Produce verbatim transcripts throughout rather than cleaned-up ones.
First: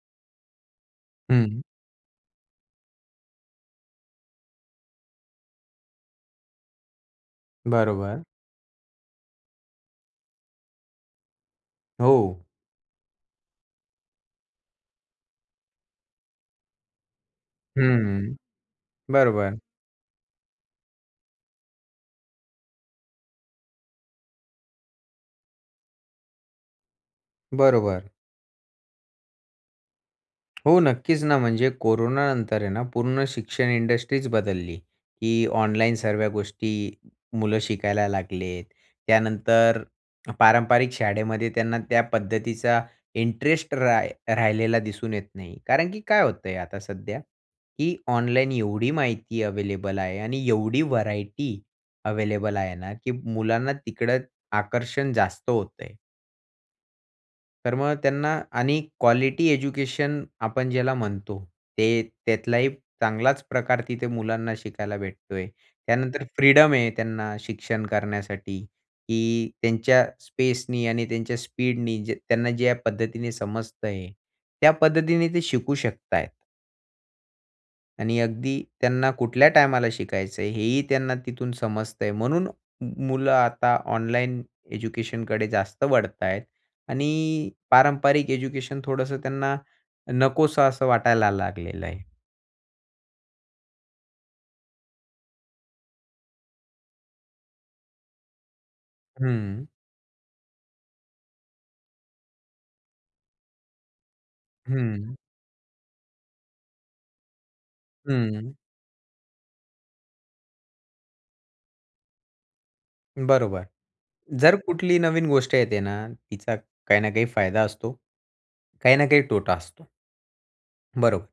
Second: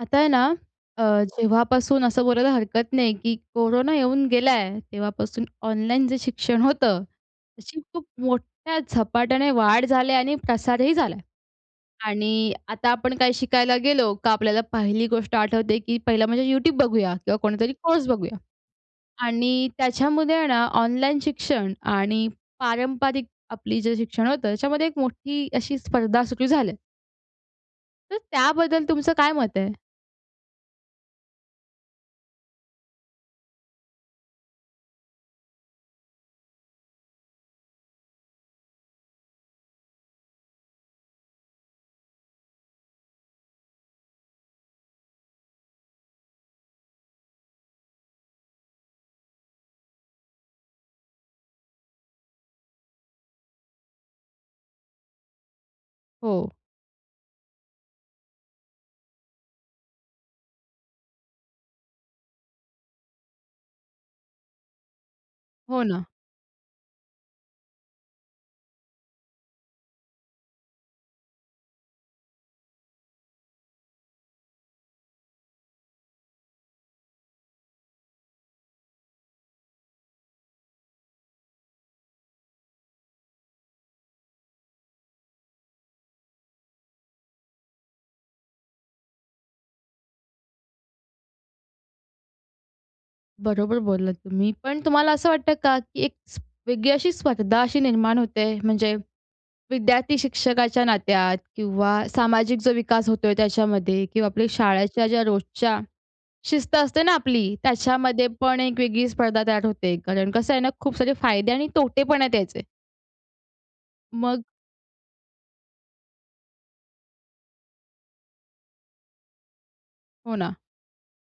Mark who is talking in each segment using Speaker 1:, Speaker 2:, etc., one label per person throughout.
Speaker 1: आता आहे ना, अ,
Speaker 2: हं.
Speaker 1: जेव्हापासून असं बोलायला हरकत नाही की कोरोना येऊन गेला आहे, तेव्हापासून ऑनलाईन जे शिक्षण होतं त्याची खूप
Speaker 2: बरोबर.
Speaker 1: मोठ्या झपाट्याने वाढ झाली आणि प्रसारही झाला आहे
Speaker 2: हो.
Speaker 1: आणि आता आपण काय शिकायला गेलो का आपल्याला पहिली गोष्ट आठवते की पहिला म्हणजे YouTube बघूया किंवा कोणतातरी कोर्स
Speaker 2: हं.
Speaker 1: बघूया
Speaker 2: बरोबर.
Speaker 1: आणि त्याच्यामध्ये आहे ना, ऑनलाईन शिक्षण आणि पारंपरिक आपली जे शिक्षण होतं त्याच्यामध्ये एक मोठी अशी स्पर्धा सुरू झाली आहे.
Speaker 2: बरोबर.
Speaker 1: तर त्याबद्दल तुमचं काय मत आहे?
Speaker 2: हो, नक्कीच ना, म्हणजे कोरोनानंतर आहे ना, पूर्ण शिक्षण इंडस्ट्रीच बदलली की ऑनलाईन सर्व्या गोष्टी मुलं शिकायला लागले. त्यानंतर पारंपरिक शाळेमध्ये त्यांना त्या पद्धतीचा इंटरेस्ट रा राहिलेला दिसून येत नाही. कारण की काय होतं आहे आता सध्या, की ऑनलाईन एवढी माहिती अव्हेलेबल आहे आणि एवढी व्हरायटी अव्हेलेबल आहे ना की मुलांना तिकडं आकर्षण जास्त होतं आहे.
Speaker 1: हो.
Speaker 2: तर मग त्यांना आणि क्वालिटी एज्युकेशन आपण ज्याला म्हणतो, ते त्यातलाही चांगलाच प्रकार तिथे मुलांना शिकायला भेटतो आहे.
Speaker 1: हो ना.
Speaker 2: त्यानंतर फ्रीडम आहे त्यांना शिक्षण करण्यासाठी, की त्यांच्या स्पेसनी आणि त्यांच्या स्पीडने त्यांना ज्या पद्धतीने समजत आहे, त्या पद्धतीने ते शिकू शकत आहेत. आणि अगदी त्यांना कुठल्या टायमाला शिकायचं आहे, हेही त्यांना तिथून समजतंय. म्हणून मुलं आता ऑनलाईन एज्युकेशनकडे जास्त वळत आहेत आणि पारंपरिक एज्युकेशन थोडंसं त्यांना नकोसं असं वाटायला लागलेलं आहे.
Speaker 1: बरोबर बोललात तुम्ही. पण तुम्हाला असं वाटतं का, की एक वेगळी अशी स्पर्धा अशी निर्माण होत आहे? म्हणजे
Speaker 2: हं.
Speaker 1: विद्यार्थी शिक्षकाच्या नात्यात किंवा सामाजिक जो विकास होतोय त्याच्यामध्ये किंवा आपल्या शाळेच्या
Speaker 2: हं.
Speaker 1: ज्या रोजच्या शिस्त असते ना आपली, त्याच्यामध्ये
Speaker 2: हं.
Speaker 1: पण एक वेगळी स्पर्धा तयार होत आहे? कारण कसं आहे ना खूप सारे फायदे आणि तोटेपण आहेत याचे.
Speaker 2: बरोबर.
Speaker 1: मग?
Speaker 2: जर कुठलीही नवीन गोष्ट येते ना, तिचा काही ना काही फायदा असतो. काही ना काही तोटा असतो.
Speaker 1: हो ना.
Speaker 2: बरोबर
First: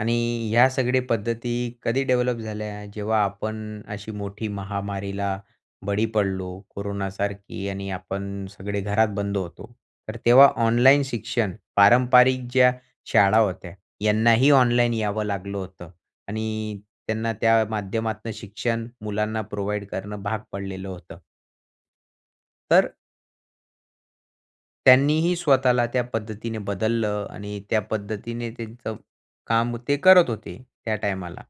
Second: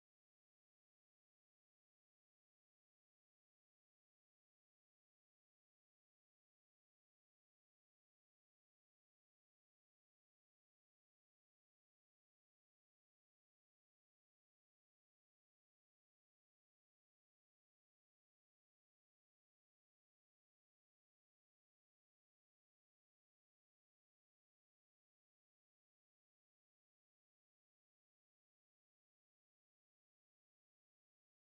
Speaker 2: आणि ह्या सगळ्या पद्धती कधी डेव्हलप झाल्या, जेव्हा आपण अशी मोठी महामारीला बळी पडलो कोरोनासारखी आणि आपण सगळे घरात बंद होतो. तर तेव्हा ऑनलाईन शिक्षण पारंपरिक ज्या शाळा होत्या यांनाही ऑनलाईन यावं लागलं होतं आणि त्यांना त्या माध्यमातनं शिक्षण मुलांना प्रोव्हाईड करणं भाग पडलेलं होतं. तर त्यांनीही स्वतःला त्या पद्धतीने बदललं आणि त्या पद्धतीने त्यांचं काम ते करत होते त्या टायमाला.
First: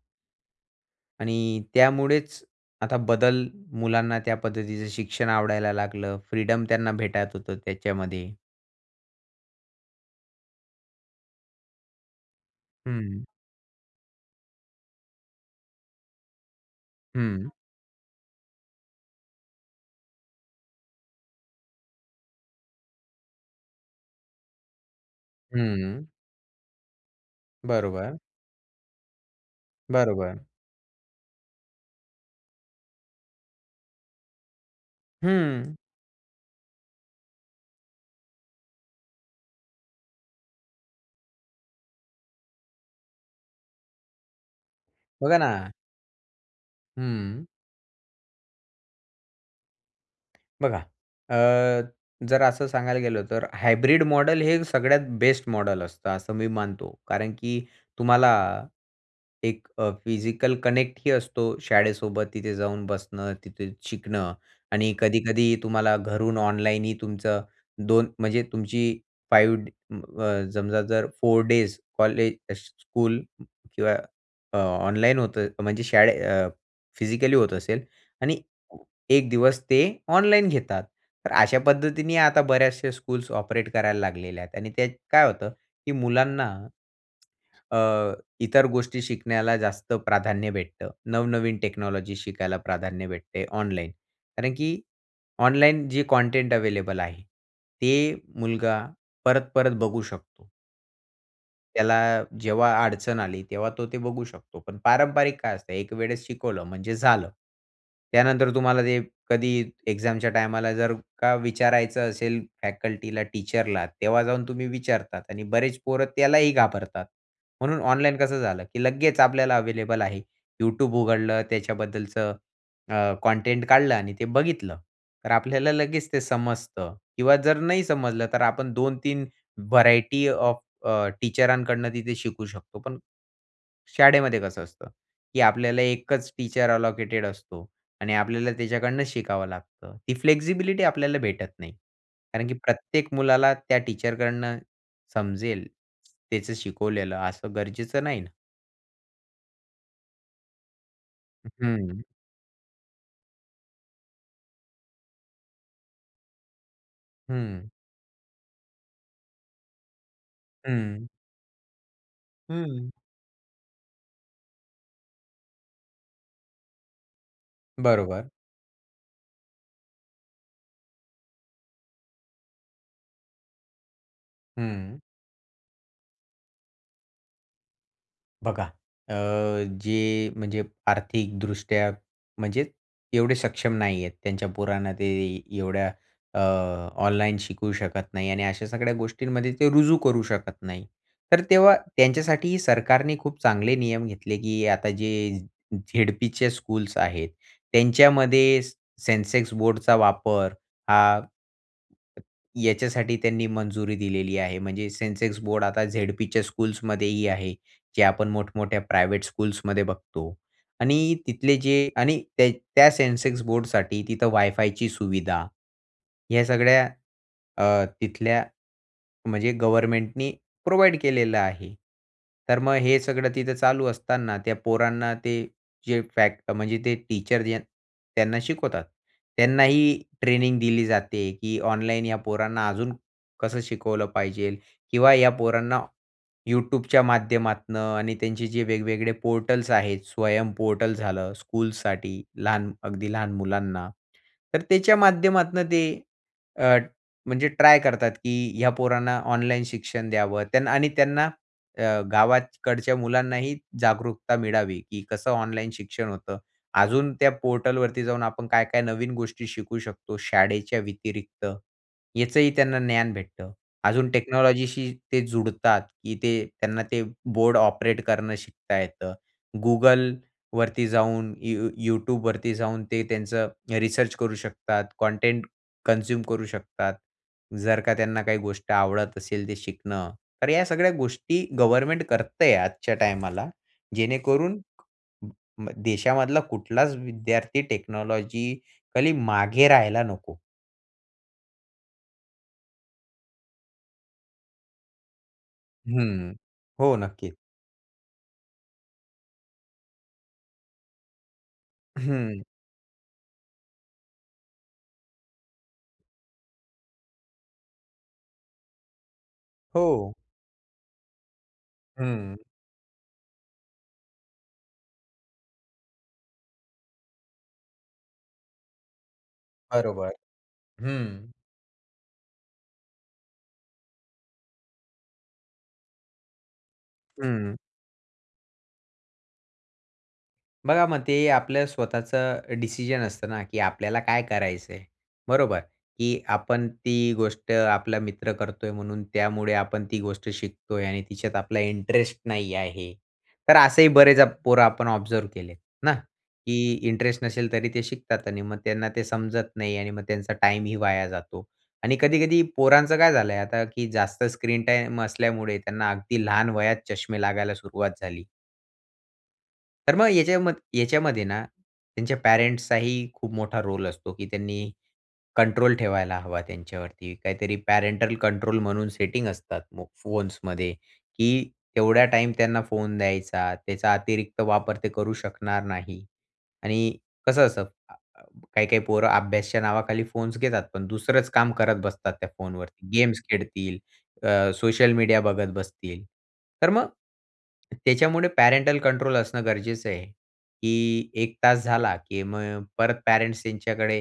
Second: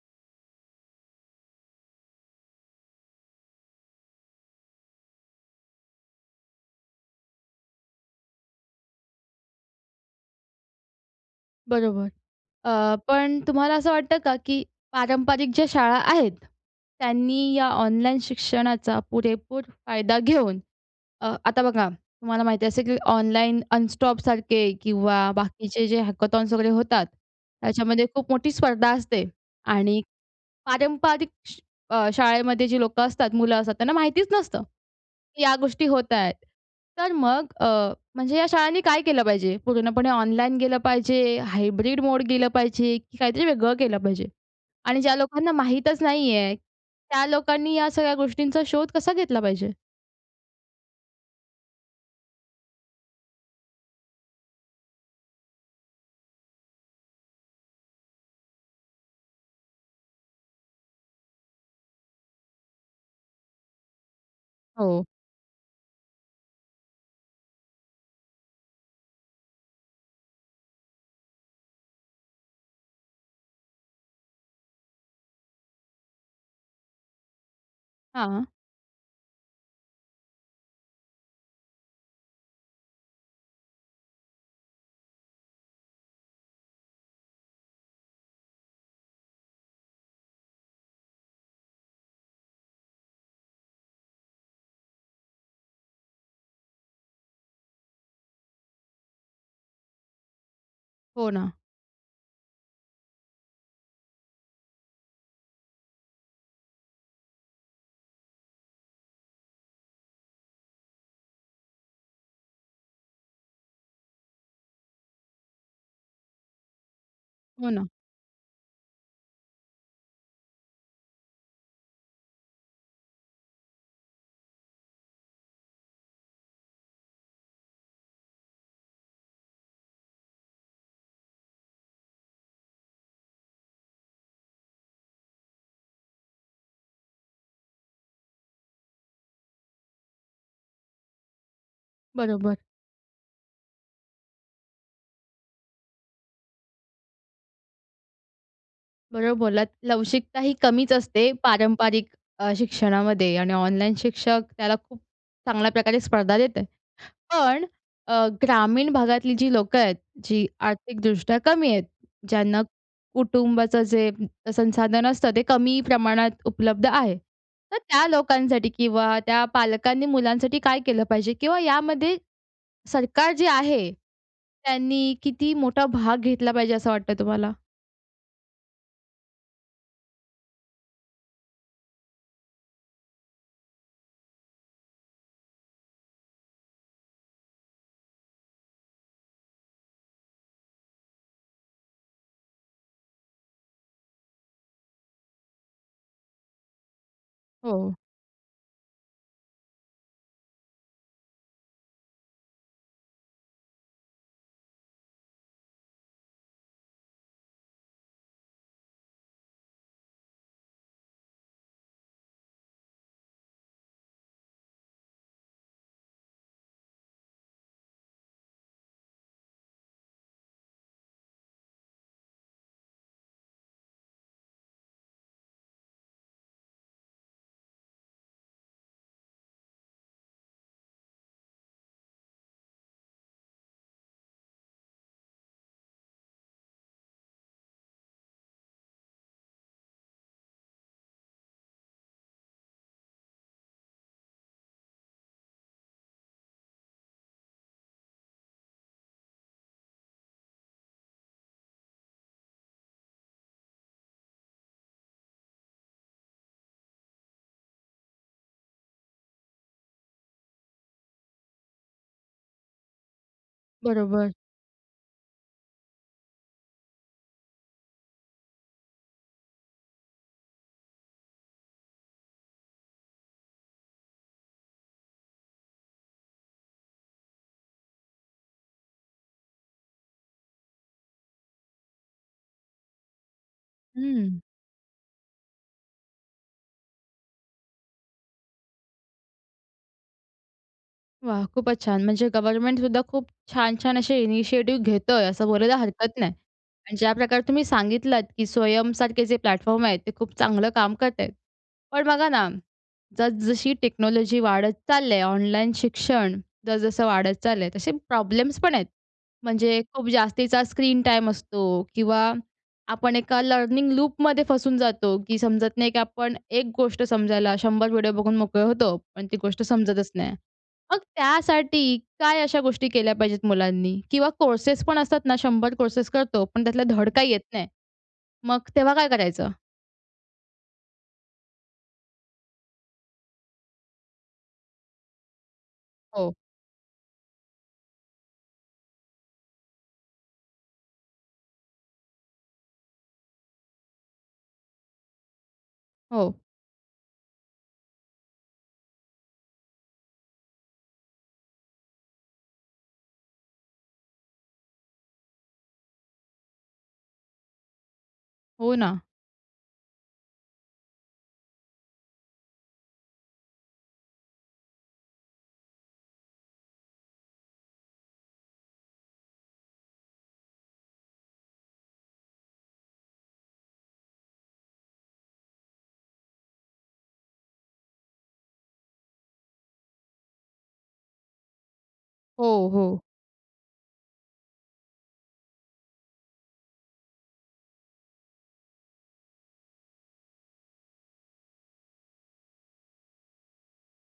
Speaker 2: आणि त्यामुळेच आता बदल मुलांना त्या पद्धतीचं शिक्षण आवडायला लागलं, फ्रीडम त्यांना भेटत होतं त्याच्यामध्ये.
Speaker 1: बरोबर, अ,
Speaker 2: हं.
Speaker 1: पण तुम्हाला असं वाटतं का? की पारंपरिक ज्या शाळा आहेत,
Speaker 2: हं.
Speaker 1: त्यांनी या ऑनलाईन शिक्षणाचा पुरेपूर फायदा घेऊन, अ, आता बघा, तुम्हाला माहिती असेल की ऑनलाईन अनस्टॉपसारखे किंवा बाकीचे जे
Speaker 2: हं.
Speaker 1: हॅकथॉन्स वगैरे होतात, त्याच्यामध्ये
Speaker 2: बरोबर.
Speaker 1: खूप मोठी स्पर्धा असते आणि
Speaker 2: बरोबर.
Speaker 1: पारंपरिक श अ, शाळेमध्ये जी लोकं असतात, मुलं असतात, त्यांना माहितीच नसतं, की या
Speaker 2: हं.
Speaker 1: गोष्टी होत आहेत. तर मग अ, म्हणजे या शाळांनी काय केलं पाहिजे, पूर्णपणे ऑनलाईन गेलं पाहिजे? हायब्रिड मोड केलं पाहिजे? की काहीतरी वेगळं केलं पाहिजे? आणि ज्या
Speaker 2: बघा
Speaker 1: लोकांना
Speaker 2: ना.
Speaker 1: माहीतचं नाहीये, त्या
Speaker 2: हं.
Speaker 1: लोकांनी या सगळ्या गोष्टींचा शोध कसा घेतला पाहिजे?
Speaker 2: बघा, अ, जर असं सांगायला गेलं तर, हायब्रिड मॉडेल हे सगळ्यात बेस्ट मॉडेल असतं असं मी मानतो. कारण की तुम्हाला एक अ, फिजिकल कनेक्ट ही असतो शाळेसोबत, तिथे जाऊन बसणं, तिथे शिकणं आणि
Speaker 1: हो.
Speaker 2: कधी-कधी तुम्हाला घरून ऑनलाईनही तुमचं दोन म्हणजे तुमची फाइव्ह ड अ, समजा जर फोर डेज कॉलेज, स्कू स्कूल किंवा अ, ऑनलाईन होतं म्हणजे शाळे अ, फिजिकली होत असेल आणि
Speaker 1: हां.
Speaker 2: ए एक दिवस ते ऑनलाईन घेतात. तर अशा पद्धतीने आता बऱ्याचशा स्कूल्स ऑपरेट करायला लागलेल्या आहेत आणि त्यात काय होतं की मुलांना अ, इतर गोष्टी शिकण्याला जास्त प्राधान्य भेटतं. नवनवीन टेक्नॉलॉजी शिकायला प्राधान्य भेटते ऑनलाईन. कारण की ऑनलाईन जे कंटेंट अवेलेबल आहे ते मुलगा परत-परत बघू शकतो.
Speaker 1: हो ना.
Speaker 2: त्याला जेव्हा अडचण आली, तेव्हा तो ते बघू शकतो. पण पारंपारिक काय असतं, एक वेळेस शिकवलं म्हणजे झालं. त्यानंतर तुम्हाला ते कधी एक्झामच्या टायमाला, जर का विचारायचं असेल फॅकल्टीला, टीचरला तेव्हा जाऊन तुम्ही विचारतात आणि बरेच पोरं त्यालाही घाबरतात.
Speaker 1: हो
Speaker 2: म्हणून
Speaker 1: ना.
Speaker 2: ऑनलाईन कसं झालं की लगेच आपल्याला अवेलेबल आहे.Youtube उघडलं, त्याच्याबद्दलचं अ, कंटेंट काढलं आणि ते बघितलं. तर आपल्याला लगेच ते समजतं. किंवा जर नाही समजलं, तर आपण दोन तीन व्हरायटी ऑफ अ, टीचरांकडून तिथे शिकू शकतो. पण शाळेमध्ये कसं असतं, की आपल्याला एकच टीचर अलोकेटेड असतो. आणि आपल्याला त्याच्याकडून शिकावं लागतं. ती फ्लेक्सिबिलिटी आपल्याला भेटत नाही. कारण की
Speaker 1: बरोबर.
Speaker 2: प्रत्येक मुलाला त्या टीचरकडनं समजेल त्याचं शिकवलेलं असं गरजेचं नाही ना?
Speaker 1: बरोबर बोललात. लवचिकताही कमीच असते
Speaker 2: हं.
Speaker 1: पारंपरिक अ, शिक्षणामध्ये आणि ऑनलाईन शिक्षक त्याला खूप चांगल्या प्रकारे स्पर्धा देत आहे. पण
Speaker 2: हं.
Speaker 1: अ, ग्रामीण भागातली जी लोकं आहेत जी
Speaker 2: हं.
Speaker 1: आर्थिकदृष्ट्या कमी आहेत. ज्यांना
Speaker 2: हं.
Speaker 1: कुटुंबाचं जे संसाधन असतं ते कमी प्रमाणात उपलब्ध आहे, तर त्या
Speaker 2: बरोबर.
Speaker 1: लोकांसाठी किंवा त्या पालकांनी मुलांसाठी काय केलं पाहिजे? किंवा यामध्ये सरकार जे आहे,
Speaker 2: हं.
Speaker 1: त्यांनी किती मोठा भाग घेतला पाहिजे असं वाटतं तुम्हाला?
Speaker 2: बघा. अ, जे म्हणजे आर्थिकदृष्ट्या, म्हणजे एवढे सक्षम नाही आहेत, त्यांच्या पोरांना ते एवढ्या अ, ऑनलाईन शिकवू शकत नाही आणि अशा सगळ्या गोष्टींमध्ये ते रुजू करू शकत नाही. तर तेव्हा त्यांच्यासाठी सरकारने खूप चांगले नियम घेतले, की आता जे झेडपीचे स्कूल्स आहेत,
Speaker 1: हो.
Speaker 2: त्यांच्यामध्ये से सेन्सेक्स बोर्डचा वापर हा याच्यासाठी त्यांनी मंजुरी दिलेली आहे. म्हणजे सेन्सेक्स बोर्ड आता झेडपीच्या स्कूल्समध्येही आहे. जे आपण मोठमोठ्या प्रायव्हेट स्कूल्समध्ये बघतो. आणि तिथले जे आणि त्या, त्या सेन्सेक्स बोर्डसाठी तिथं वायफायची सुविधा, या सगळ्या अ, तिथल्या म्हणजे गव्हर्नमेंटनी प्रोव्हाईड केलेलं आहे. तर मग हे सगळं तिथं चालू असताना त्या पोरांना ते जे फॅक्ट म्हणजे ते टीचर जे त्यांना शिकवतात. त्यांनाही ट्रेनिंग दिली जाते की ऑनलाईन या पोरांना अजून कसं शिकवलं पाहिजेल किंवा या पोरांना YouTubeच्या माध्यमातनं आणि त्यांचे जे वेगवेगळे पोर्टल्स आहेत, स्वयं पोर्टल झालं स्कूलसाठी लहान अगदी लहान मुलांना. तर त्याच्या माध्यमातून ते अ, म्हणजे ट्राय करतात की ह्या पोरांना ऑनलाईन शिक्षण द्यावं आणि त्यांना अ, गावाकडच्या मुलांनाही जागरूकता मिळावी की कसं ऑनलाईन शिक्षण होतं. अजून त्या पोर्टलवरती जाऊन आपण काय, काय नवीन गोष्टी शिकू शकतो शाळेच्या व्यतिरिक्त, याचंही त्यांना ज्ञान भेटतं. अजून
Speaker 1: बरोबर.
Speaker 2: टेक्नॉलॉजीशी ते जुडतात, की ते त्यांना ते बोर्ड ऑपरेट करणं शिकता येतं. Googleवरती जाऊन यू YouTubeवरती जाऊन ते त्यांचं रिसर्च करू शकतात, कंटेंट कन्झ्युम करू शकतात, जर का त्यांना काही गोष्ट आवडत असेल ते शिकणं, तर या सगळ्या गोष्टी गव्हर्नमेंट करत आहे आजच्या टायमाला.
Speaker 1: हं.
Speaker 2: जेणेकरून म देशामधला कुठलाच विद्यार्थी टेक्नॉलॉजिकली मागे राहायला नको.
Speaker 1: वाह! खूपचं छान. म्हणजे गव्हर्नमेंट सुद्धा खूप छान-छान असे इनिशिएटिव्ह घेतो आहे, असं बोलायला हरकत नाही
Speaker 2: हं, हो,
Speaker 1: आणि
Speaker 2: नक्की.
Speaker 1: ज्याप्रकारे तुम्ही सांगितलत, की स्वयं सारखे जे प्लॅटफॉर्म आहेत ते खूप चांगलं काम करत आहेत. पण बघा
Speaker 2: हं.
Speaker 1: ना, जस-जशी टेक्नॉलॉजी वाढत चालली आहे. ऑनलाईन शिक्षण जस-जसं वाढत चालल आहे तसे प्रॉब्लेम्स पण आहेत. म्हणजे खूप
Speaker 2: हो.
Speaker 1: जास्तीचा स्क्रीन टाईम असतो किंवा
Speaker 2: हं.
Speaker 1: आपण एका लर्निंग लूपमध्ये फसून जातो की समजत नाही, की आपण एक गोष्ट समजायला शंभर व्हिडिओ बघून मोकळे होतो. पण ती गोष्ट समजतचं
Speaker 2: बरोबर,
Speaker 1: नाही. मग
Speaker 2: हं.
Speaker 1: त्यासाठी काय अशा गोष्टी केल्या पाहिजेत मुलांनी? किंवा कोर्सेस पण असतात ना, शंभर कोर्सेस करतो. पण त्यातलं धड काही येत
Speaker 2: हं.
Speaker 1: नाही. मग तेव्हा काय करायचं?
Speaker 2: बघा मग ते आपलं स्वतःचं डिसिजन असतं ना, की आपल्याला काय करायच आहे? बरोबर, की
Speaker 1: हो.
Speaker 2: आपण ती गोष्ट आपला मित्र करतोय म्हणून त्यामुळे आपण ती गोष्ट शिकतोय आणि तिच्यात आपला इंटरेस्ट नाही आहे. तर असेही बरेचं पोरं आपण ऑब्झर्व्ह केलेत ना,
Speaker 1: हो.
Speaker 2: की इंटरेस्ट नसेल तरी ते शिकतात आणि मग त्यांना ते समजत नाही आणि मग त्यांचा टाईमही वाया जातो आणि कधी-कधी पोरांचं काय झाल आहे आता की जास्त स्क्रीन टाईम असल्यामुळे त्यांना अगदी लहान वयात चष्मे लागायला सुरुवात झाली.
Speaker 1: हो ना.
Speaker 2: तर मग याच्याम याच्यामध्ये ना, त्यांच्या पॅरेंट्सचाही खूप मोठा रोल असतो, की त्यांनी कंट्रोल ठेवायला हवा त्यांच्यावरती, काहीतरी पॅरेंटल कंट्रोल म्हणून सेटिंग असतात, मग फोन्समध्ये की तेवढा टाईम त्यांना फोन द्यायचा, त्याचा अतिरिक्त वापर ते करू शकणार नाही. आणि कसं असतं, अ, काही काही पोरं अभ्यासच्या नावाखाली फोन्स घेतात. पण दुसरंच काम करत बसतात त्या
Speaker 1: हो,
Speaker 2: फोनवरती.
Speaker 1: हो.
Speaker 2: गेम्स खेळतील, अ, सोशल मीडिया बघत बसतील. तर मग, त्याच्यामुळे पॅरेंटल कंट्रोल असणं गरजेचं आहे. की एक तास झाला की मग परत पेरेंट्स त्यांच्याकडे,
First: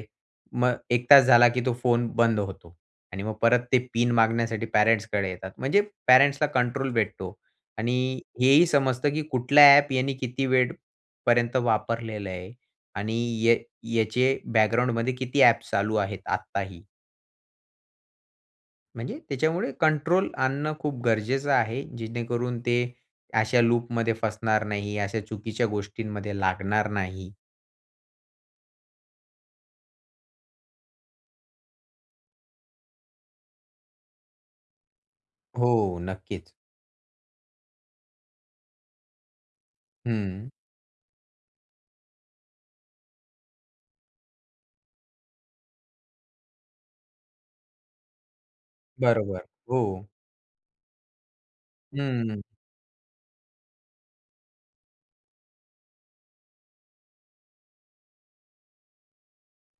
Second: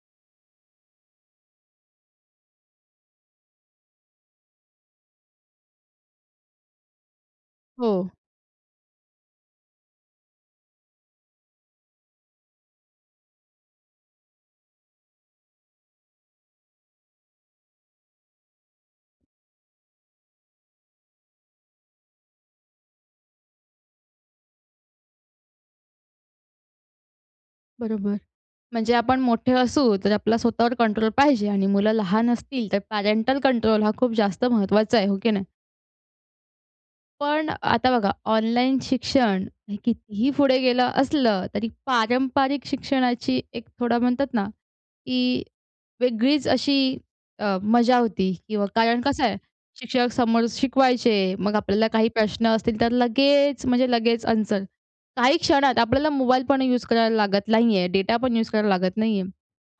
Speaker 2: मग एक तास झाला की तो फोन बंद होतो. आणि मग परत ते पिन मागण्यासाठी पॅरेंट्सकडे येतात. म्हणजे पॅरेंट्सला कंट्रोल भेटतो
Speaker 1: हो.
Speaker 2: आणि हेही समजतं की कुठल्या ॲप याने किती वेळपर्यंत वापरलेलं आहे आणि य याचे बॅकग्राऊंडमध्ये किती ॲप्स चालू आहेत आत्ताही. म्हणजे त्याच्यामुळे कंट्रोल आणणं खूप गरजेचं आहे. जेणेकरून, ते अशा लूपमध्ये फसणार नाही, अशा चुकीच्या गोष्टींमध्ये लागणार नाही.
Speaker 1: बरोबर. म्हणजे आपण मोठे असू तर आपला स्वतःवर कंट्रोल पाहिजे आणि मुलं लहान असतील, तर पॅरेंटल कंट्रोल हा खूप जास्त महत्वाचा आहे. हो की नाही?
Speaker 2: हो. नक्कीच.
Speaker 1: पण आता बघा, ऑनलाईन शिक्षण हे कितीही
Speaker 2: हं.
Speaker 1: पुढे गेलं असलं तरी पारंपरिक शिक्षणाची एक थोडा म्हणतात ना, की वेगळीच अशी अ, मजा होती किंवा कारण कसं आहे?
Speaker 2: बरोबर. हो.
Speaker 1: शिक्षक समोर शिकवायचे. मग आपल्याला काही
Speaker 2: हं.
Speaker 1: प्रश्न असतील तर लगेच, म्हणजे लगेच अन्सर, काही क्षणात आपल्याला मोबाईल पण यूज करायला लागत नाही आहे, डेटा पण यूज करायला लागत नाही आहे.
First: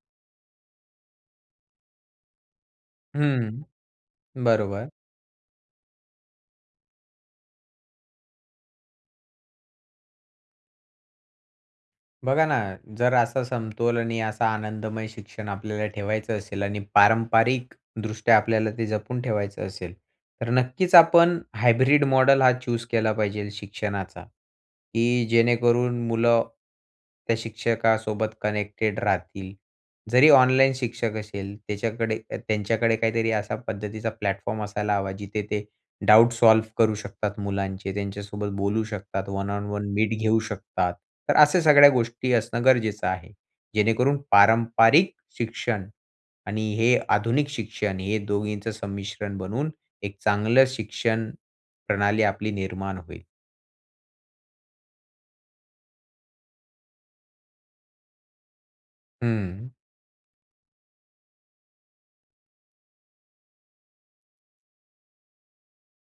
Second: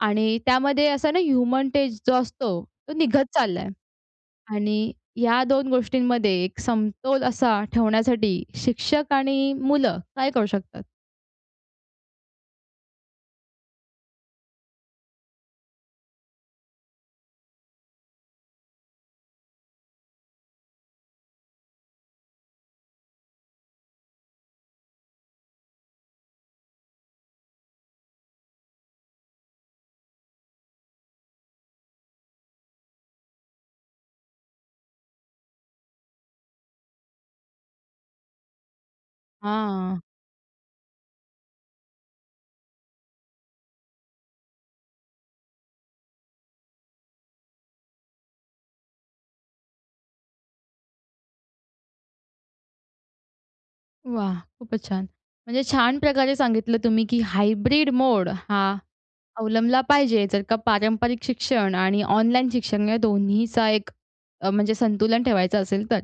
Speaker 1: आणि त्यामध्ये असं आहे ना ह्युमन टेस्ट जो असतो, तो निघत चालला
Speaker 2: हं.
Speaker 1: आहे.
Speaker 2: बरोबर.
Speaker 1: आणि या दोन गोष्टींमध्ये एक समतोल असा ठेवण्यासाठी शिक्षक आणि मुलं काय करू शकतात?
Speaker 2: बघा ना, जर असा समतोल आणि असा आनंदमय शिक्षण आपल्याला ठेवायचं असेल. आणि पारंपरिकदृष्ट्या आपल्याला ते जपून ठेवायचं असेल, तर नक्कीच आपण हायब्रिड मॉडेल हा चूज केला पाहिजे शिक्षणाचा. की जेणेकरून मुलं त्या शिक्षकासोबत कनेक्टेड राहतील. जरी ऑनलाईन शिक्षक असेल, त्याच्याकडे त्यांच्याकडे काहीतरी अशा पद्धतीचा प्लॅटफॉर्म असायला हवा जिथे ते डाउट सॉल्व्ह करू शकतात मुलांचे, त्यांच्यासोबत बोलू शकतात, वन ऑन वन
Speaker 1: हां.
Speaker 2: मीट घेऊ शकतात. तर अशा सगळ्या गोष्टी असणं गरजेचं आहे. जेणेकरून पारंपरिक शिक्षण आणि हे आधुनिक शिक्षण हे दोघींचं संमिश्रण बनवून एक चांगलं शिक्षण प्रणाली आपली निर्माण होईल.
Speaker 1: वाह! खूपच छान. म्हणजे छान प्रकारे सांगितलं तुम्ही, की हायब्रिड मोड हा
Speaker 2: हं.
Speaker 1: अवलंबला पाहिजे जर का पारंपरिक शिक्षण आणि ऑनलाईन शिक्षण या दोन्हीचा एक अ, म्हणजे संतुलन ठेवायचं असेल तर.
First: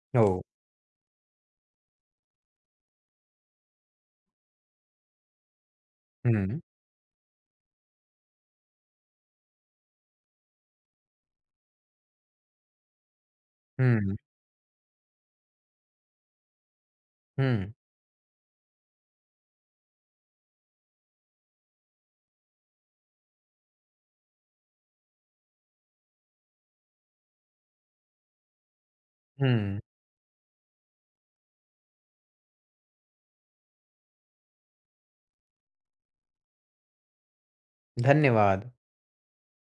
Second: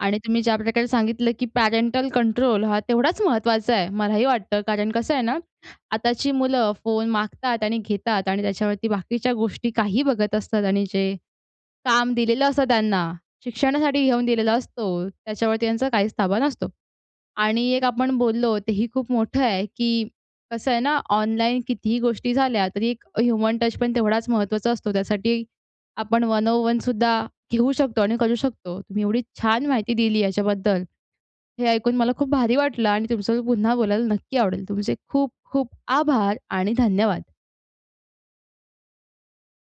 Speaker 1: आणि तुम्ही
Speaker 2: हो.
Speaker 1: ज्या प्रकारे सांगितलं की पॅरेंटल कंट्रोल हा तेवढाच महत्त्वाचा आहे. मलाही वाटतं कारण कसं आहे ना, आताची
Speaker 2: हं.
Speaker 1: मुलं फोन मागतात आणि घेतात. आणि त्याच्यावरती बाकीच्या गोष्टी काहीही बघत असतात आणि जे काम दिलेलं असतं त्यांना, शिक्षणासाठी
Speaker 2: हं.
Speaker 1: घेऊन दिलेला असतो, त्याच्यावरती त्यांचा काहीच ताबा नसतो. आणि
Speaker 2: हं.
Speaker 1: एक आपण बोललो तेही खूप मोठं आहे ,की कसं आहे ना, ऑनलाईन कितीही गोष्टी झाल्या तरी एक ह्युमन टच पण तेवढाचं महत्त्वाचा असतो. त्यासाठी आपण वन ऑन वन सुद्धा घेऊ शकतो आणि करू शकतो. तुम्ही एवढी छान
Speaker 2: हं.
Speaker 1: माहिती दिली याच्याबद्दल, हे ऐकून मला खूप भारी वाटलं आणि तुमच्या सोबत पुन्हा बोलायला नक्की आवडेल तुमचे खूप खूप आभार आणि धन्यवाद!
Speaker 2: धन्यवाद!